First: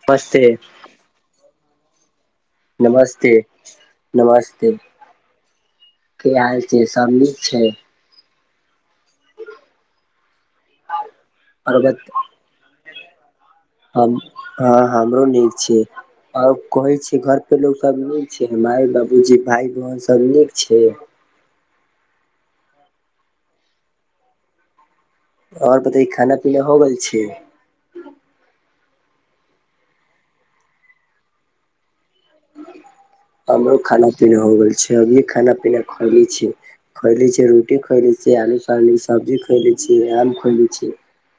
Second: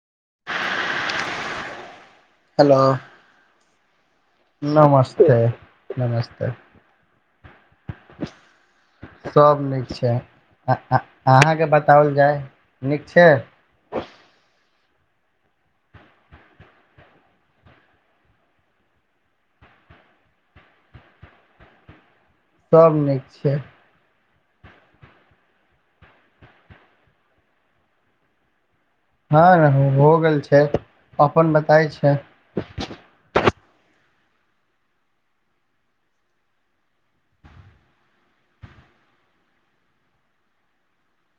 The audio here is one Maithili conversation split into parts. [unintelligible] हेलो नमस्ते नमस्ते नमस्ते की नमस्ते हाल छै, सब नीक छै, सब नीक छै आ आ अहाँके पर्वत बताओल जाय नीक छै। हम हँ हमरो नीक छी आ कहै छै घर पर लोग सब नीक छै माय बाबूजी भाय बहन सब नीक छै सब नीक छै आओर पता खाना पीना हो गेल छै हँ हो गेल छै अपन बताय छै हमरो खाना पीना भ गेल छै अभी खाना पीना खली छी खायलै छी रोटी खाएलै छी आलू सुआबीन सब्जी खायलै छी आम खएले छियै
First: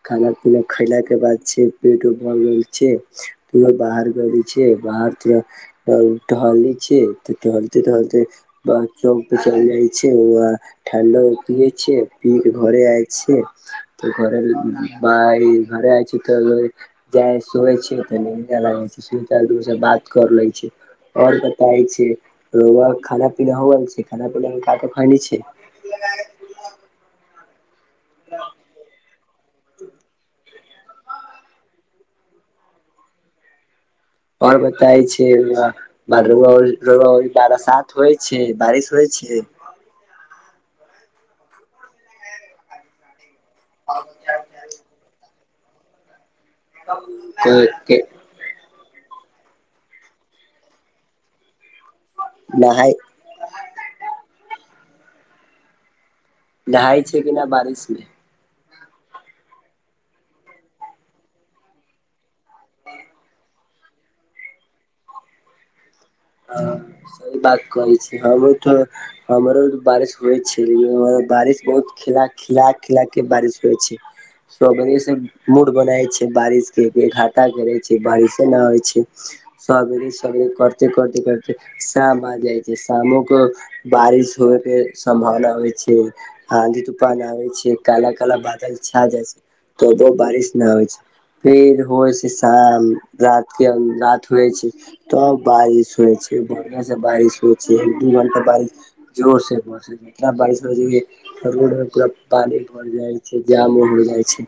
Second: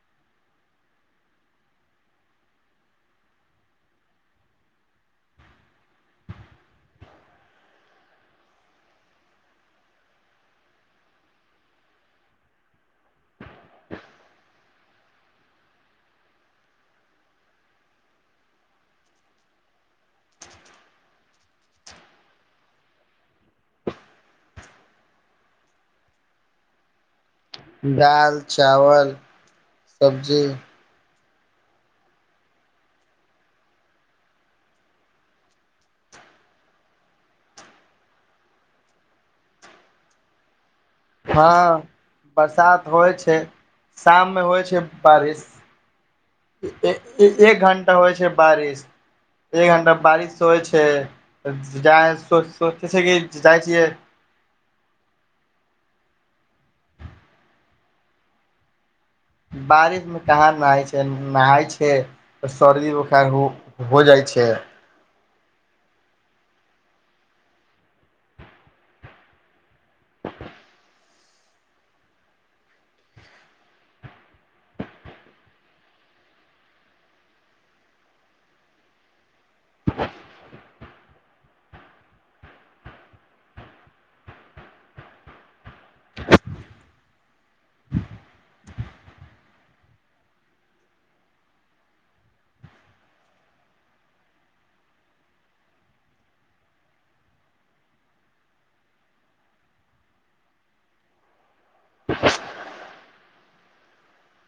खाना पीना खैला के बाद जे छै पेट भरि गेल छै पुरे बाहर करैय छिये बाहर [unintelligible] छिये तऽ टहलते टहलते बस चौक पे चलि जाइ छै ओआ ठण्डा एगो पियै छै पीक घरे आय छै तऽ घरे बइ घर आ छी तऽ [inaudible] [unintelligible] दाल चावल सब्जी आओर बताय छिये न [unintelligible] होइ छै बारिश होइ छै हँ बरसात होइ छै शाम मे होइ छै बारिश एक घंटा होइ छै बारिश एक घण्टा बारिश होइ छै जा सोचै नहाय छै कि जाइ छियै नहााय छै कि नऽ बारिश मे बारिश मे कहाँ नहाय छै नहाय छै तऽ सर्दी बोखार हो हो जाइ छै हँ सहि बात करै छी हमहु तो हमरो ओर बारिश होइ छै लेकिन हपरा ओर बारिश बहुत खिल खिला केँ बारिश होइ छै सबेरे से मूड बनाै छै बारिश केँ घाटा करे छै बारिशे नऽ होइ छै सगरे सगरे करते करते करते शामा आ जाई छै शामो कऽ बारिश होके सम्भावना होइ छै आँधी तूफान आबै छै काल काल बादल छा जाइ छै तबो बारिश नऽ होइ छै फेर होइ छै शाम रातिके रात होइ छै तब बारिश होइ छै बढ़िया से बारिश होइ छै एक दु घंटा बारिश जोर से होइ छै इतना बारिश होइ छै जे रोड मे पूरा पानी भर जाइ छै जामो हो जाइ छै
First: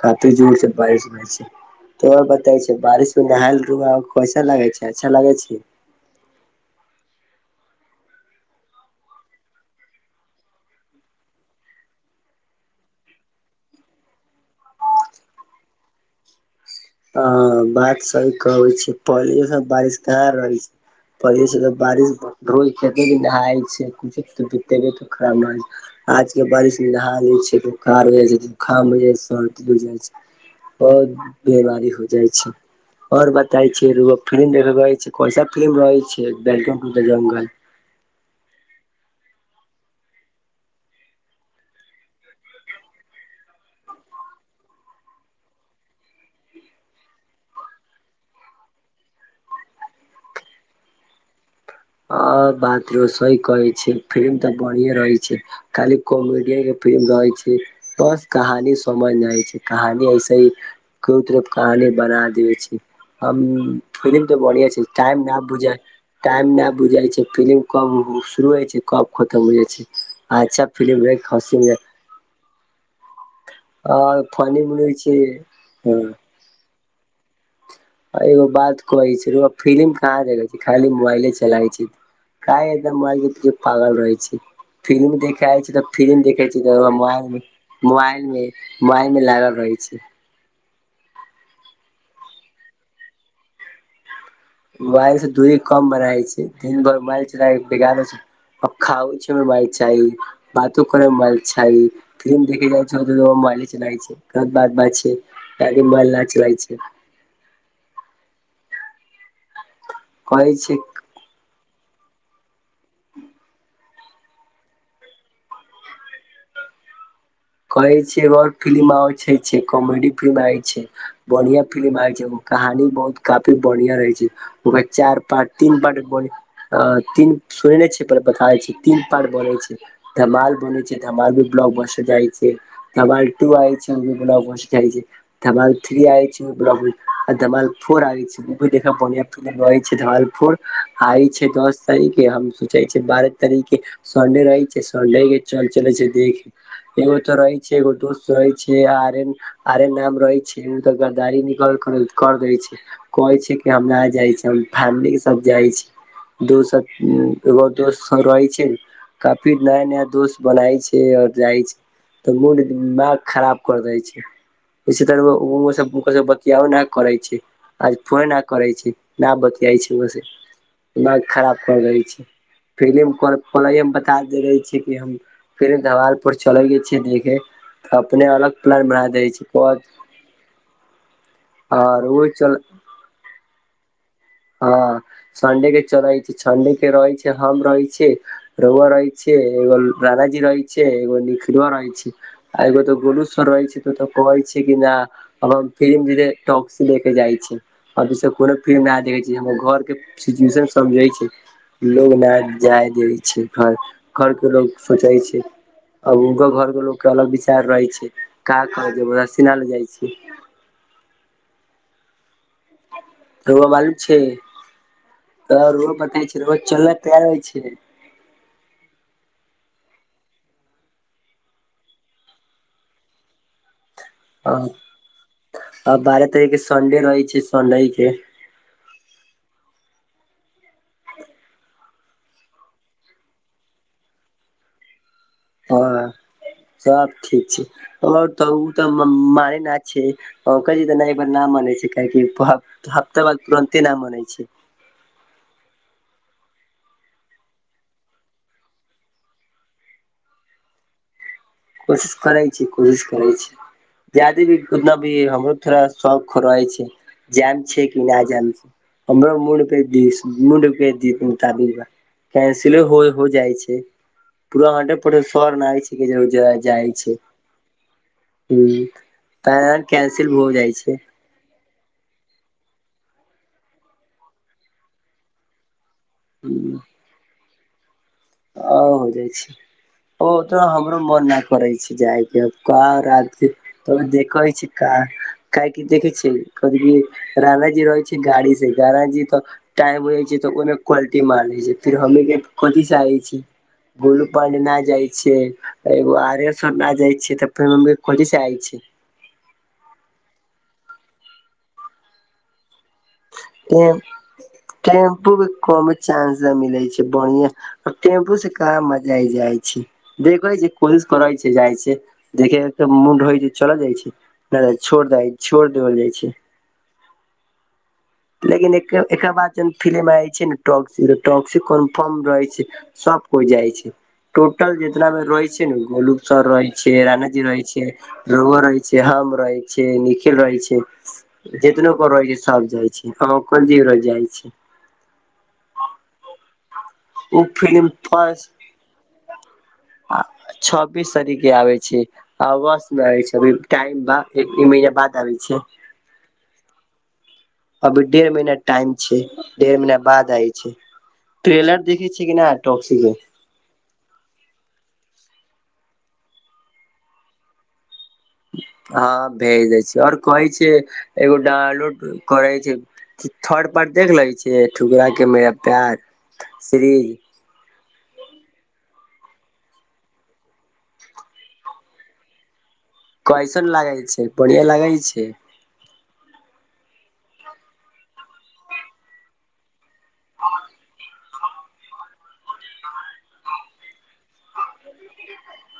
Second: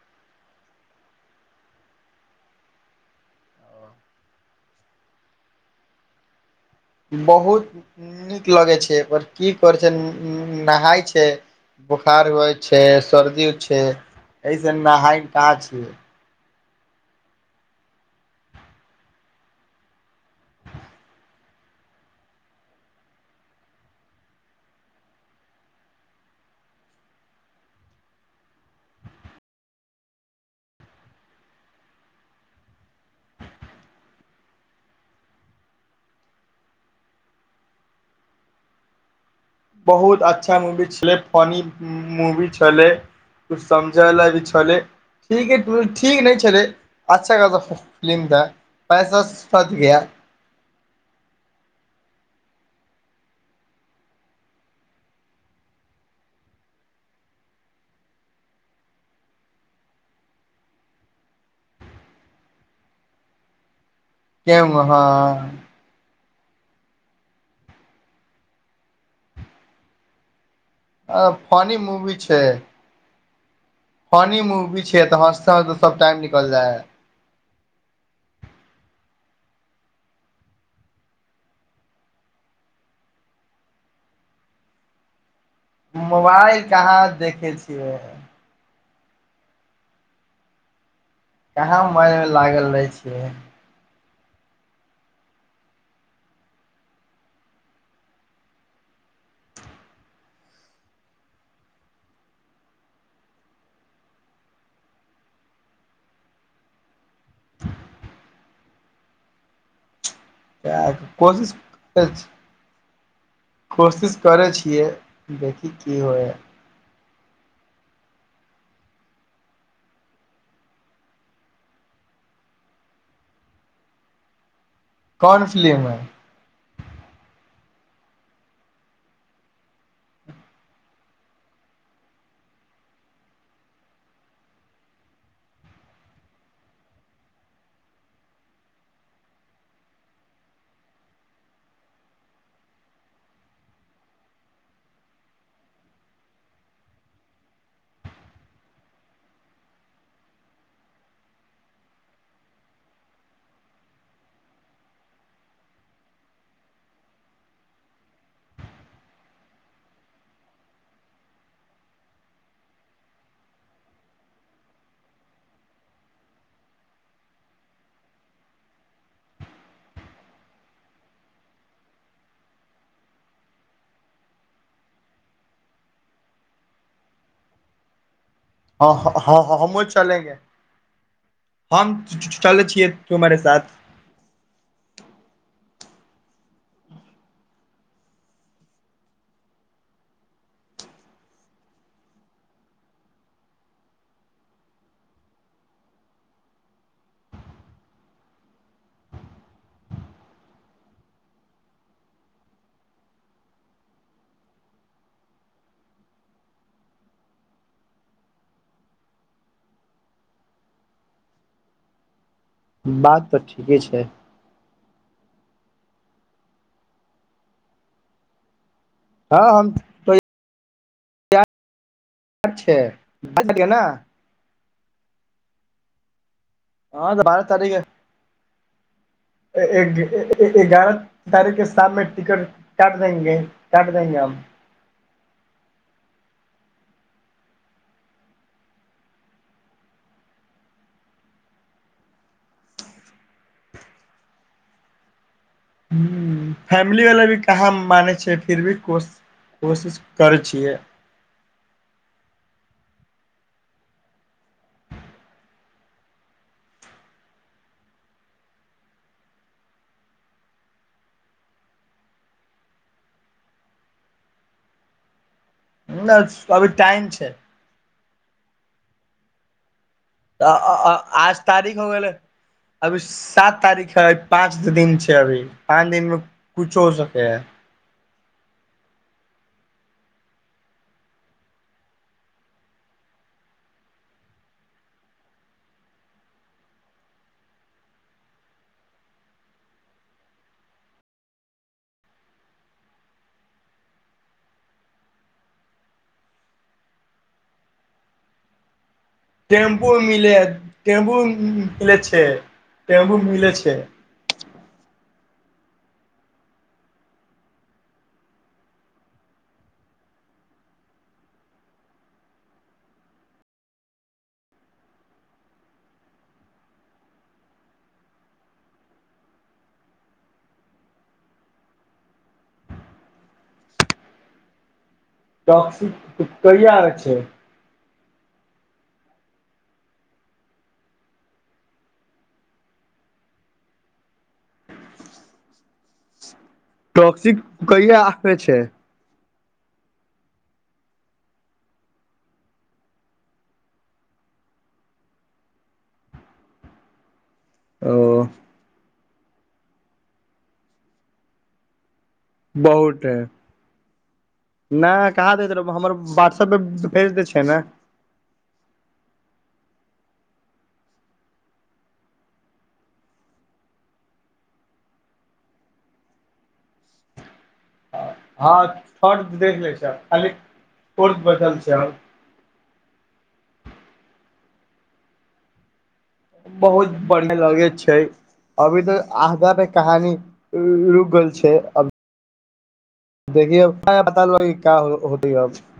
कते जोड़ से बारिश होइ छै तो आओर बताबे घिये बारिश मे नहाय [unintelligible] कैसन लगैय छै अच्छा लगैय छै बहुत नीक लगैए छै पर की करै छै नहाय छै बोखार होइ छै सर्दी छै एहिस नहाय कहाँ छियै हँ बात सही कहै छै पहिले सब बारिश कह रहै पहिले सँ तऽ [unintelligible] आजके बारिशमे नहा लैय छै बोखार हो जाइ छै जुकाम हो जाइ छै सर्दी हो जाइ छै बहुत बीमारी हो जाइ छै आओर बताई छै [unintelligible] बहुत अच्छा मूवी छलै फनी मूवी छलै कुछ समझै लाइग छलै ठीक ठीक नहि छलै अच्छा खासा फिलिम दए पैसा सध गया हँ बात यो सही कहै छी फिल्म तऽ बढ़िया रहै छै खाली कमेडियन केँ फिलिम रहै छै बस कहानी समझ नइ आबैय छै कहानी ऐसे ही कोनो तरहे कहानी बना देे छी हम फिल्म तऽ क्य बढ़िया छै हँ टाइम नऽ बुझा टाइम नऽ बुझाइ छै फिलिम कब शुरू होइ छै कब खतम हो जाइ छै अच्छा फिलिम रहैय हसी फनी मजाक आ पानी फनी भी मूवी रहै छैै छै तऽ हँसते हँसते सब ह टाइम निकल जाय है एगो बात कहै छी रऊआ फिल्म कहाँ देखे छी खाली मोबाइले चलाबए छी तऽ काहै एकदम मोबाइल के पीछे पागल रहै छी फिल्म देख आएल छी फिल्म देखे छी मोबाइल तऽ रऊआ कहाँ मोबाइल मे देखे छियै मोबाइल मे मोबाइल मे लागल रहै छी कहाँ मोबाइल मे लागल रहै छियै मोबाइल से दूरी कम बनाई छी दिन भर मोबाइल चला बिगारे छी अब खाओ छमय मोबाइल चाही बातो करे म मोबाइल चाही फिल्म देखेइ जाए छै [unintelligible] ओतेदे मोबाइले चलाइ छै [unintelligible] बात बात छै [unintelligible] मोबाइल चलाई छै [inaudible] कहै [unintelligible] छै कएके कोशिश करे छी कोशिश करै छियै देखही की होय है कहै छी एगेओर फिलिम आबै छै छै कॉमेडी फिल्म आबै छै बढ़िया फिल्म आइल छै [unintelligible] कहानी बहुत काफी बढ़िया रहै छै ओकरा चार कोन पार्ट तीन फिलिम है पार्ट म बनए अ तीन सुनने छी पहले बताबै छी तीन पार्ट बनल छै धमाल बनै छै धमाल भी ब्लॉकबस्टर जाइ छै [unintelligible] तें धमाल टू आएल छै ऊभी बलाक्बस्टर धमाल थ्री आइ छै उ [unintelligible] धमाल फोर [inaudible] छै उभी देखब बनिया फिल्म रहे छै धमाल फोर आइ छै दस तारीख हम सोचै छै बारह तारीख के सन्डे रहै छै सन्डे के चल चले छै देखे एगो तऽ रहै छै एगो दोस्त रहै छै आर्यन आर्यन नाम रहै छै उत गद्दारी निकल कर दै छै कहै छै कि हम ना जाइ छी हम फैमिली के साथ जाइ छी दोसर ऊ एगो ओर दोस सब रहै छै न काफी नया नया दोस्त बनाय छै और जाइ छै तऽ मूड दिमाग खराब कर देइ छै इसी तर [unintelligible] बतियाबो ना करै छै आज फोने ना करै छै ना बतियाइ छै उनका से दिमाग खराब कर देइ छै [unintelligible] छै देखे अपने अलग अऽ प्लान बना हँ दै हँ हँ छै हमहुँ चलेंगे हम आओर ओ चल च्चुचलै छियै क्यू मरे साथ हँ संडे के चरैत संडे के रहैत छै हम रहै छिय रोऊआ रहै छिय एगो रानाजी रहै छिय एगो निखिलवा रहै छिय आ एगो तऽ गोलू सर रहै छै तऽ औत कहै छै कि ना अ हम फिल्म जे टक्सी देखे जाइ छी अ दुसर कोनो फिल्म नाह देखे जे हमर घरके सिचुएशन समझै छै लोग नय जाय दै छै घर घर के लोग सोचै छै अब ओ घर के लोग के अलग विचार रहे छै कऽ कर जबरदस्ती ना ले जाइ छै बात तऽ रउआ ठीके मालूम छै [inaudible] अ रोउआ पतै छै रोउआ चले के तयार होै छै हँ हम तैयार [inaudible] अहं बारह तारिखके संन्डे तऽ रहै बारह छै संडे हीके [inaudible] तारीेक के शाममे टिकट काट देंगे काट देंगे हम हँ सब ठीक छै [unintelligible] हफ्ता बाद तुरन्ते ना मनेै छी फैमिली वला भी कहाँ मानै छै फिर भी कोश कोशिश करै छियै कोशिश करै छी कोशिश करै छी जादे भी उतना भी हमरो थोड़ा शौक रहै छै जाम छै कि नहि जयाम छै हमर मूड के द मूड के दि मुताबिक कैंसिलो हो हो जाइ छै पूरा हटे परे सर नाहि ठ ज नहि अभी जाइ टाइम छै हुं तऽ आय कैंसिल हो जाइ छै आज तारीख हो गेलै अभी सात तारीख है पाँच दिन छै अभी पाँच दिन मे कुछो हो सके हे औ हो जाइ छै ओ ओतो हमरो मोन नै करै छै जायके कहां रात के तऽ देखै छै का काहे की देखै छै कह राना जी रहै छै गाड़ी से रानाजी त टाइम रहै छै त ओयमे क्वालिटी मार दै छै फेर हमनी के कथी चाही गुल पर ना जाइ छियै एगो आरे सोना जाय छियै तऽ फेर मम्मी के खोजी से आय छी टेम्पू मिल टेम्पू मिलै छै टेम्पू मिलै छै तें टेम्पू के कम चांस ने मिलै छै बढ़िआ टेम्पू से कहाँ मजा जाइ छै देखै छै कोशिश करै छै जाइ छै देखे एक तऽ मुड होइ छै चला जाइ छै नहि द छोड़ दै छोड़ देबल जाइ छै लेकिन एकर बाद जन फिलि्म आ छै ने टॉक्सी टॉक्सी कन्फर्म रहै छै सब कोइ जाइ छै टोटल जेतना मे रहै छै न टॉक्सी गोलुसर रहै कहिया छै आबै राणा जी रहै छै रौआ रहे छै हम रहे छै निखिल रहे छै जितनो को रहै छै सब जाइ छै हँ कोन जीव रो जाइ छै टॉक्सी ओ फिल्म कहिया आबै छै फर्स्ट छब्बीस तारीक के आबै छै आ बशमे छैभ टाइम एक एक महिना बाद आबै छै ओ अभी डेढ़ महीना टाइम छै डेढ़ महीना बाद आय छै ट्रेलर देखे छै कि नै बहुट है नहि कहाँ दैत रह हमर व्हाटसऐपपर भेज दै छै ने हँ भेज दै छै आओर कहै छिय एगो डलोड करै छै थर पर देख लै छै ठुकरा के मेरा प्यार सिरीज हँ [unintelligible] देख लै छै खाली फोर् बल छै आ कइसन लागै छै बढ़िया लागै छै बहुत बढ़ियां लागै छै अभी तो आगा के कहानी रुकल छै देखियए [unintelligible]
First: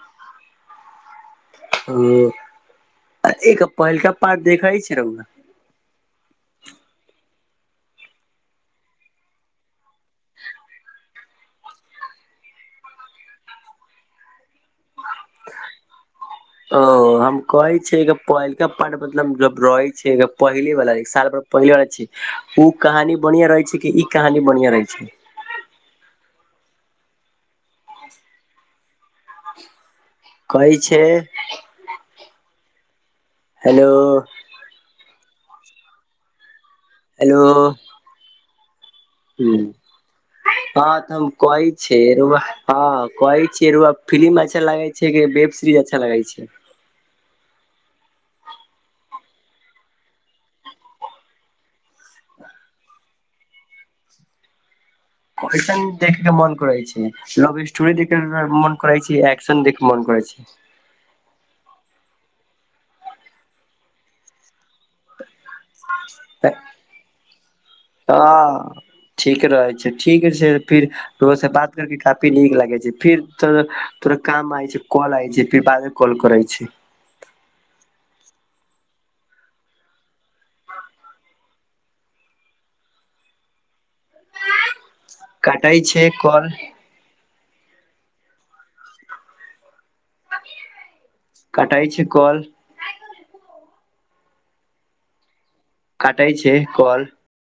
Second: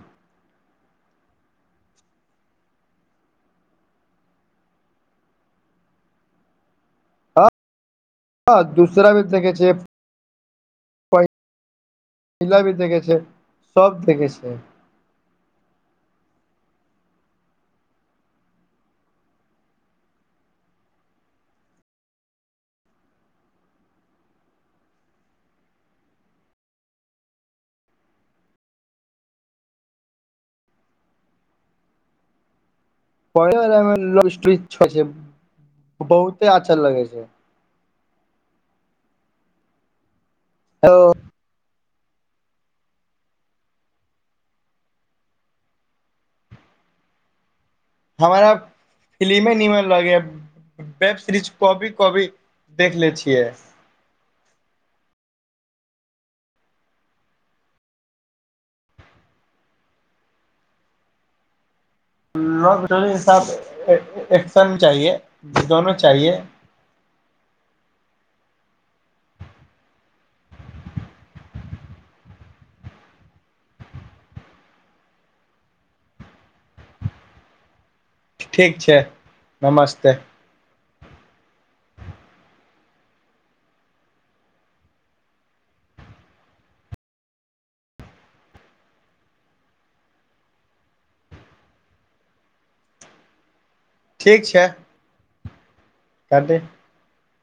हं आ एक पहिलका पाट देखइ छै रौआ हँ हँ दूसरा भी [unintelligible] छै पहि पहिला भी देखै छै सब देखै छै [inaudible] ओ हम कहे छै जे पहिलका पाट मतलब जब रहे छै पहिले वाला जे साल भर पहिला अछि उ कहानी बढ़िया रहै छै कि ई कहानी बढ़िया रहै छै कहैय छै पढ़े वला हेलो लव स्टोरी छ से बहुते अच्छा लगे छै तो हुँ अहाँ तऽ हम कहै छै [unintelligible] कहै छिये [unintelligible] फिलिम अच्छा लागैय छै की वेब सीरीज अच्छा लागैय छै हमरा फिलिमे ह निमन लगैय वेब सीरीज कभी कभी देख लैय छियै कैसन देखै केँ मन करै छै लभ स्टोरी देख मे [unintelligible] मन कर छै एक्शन देख मन कर छै लव स्टोरी कँ साथ एकशन चाहिए दनो चाहिए छै हँ ठीक रहै छै ठीक छै फिर ककरो से बात करके काफी नीक लागे छै फिर तो थोरा काम आय छै कॉल आय छै फिर बाद मे कॉल करै छी ठीक छै नमस्ते काटैय छै कॉल काटैय छै कॉल ठीक छै कटाइ छै काटि कॉल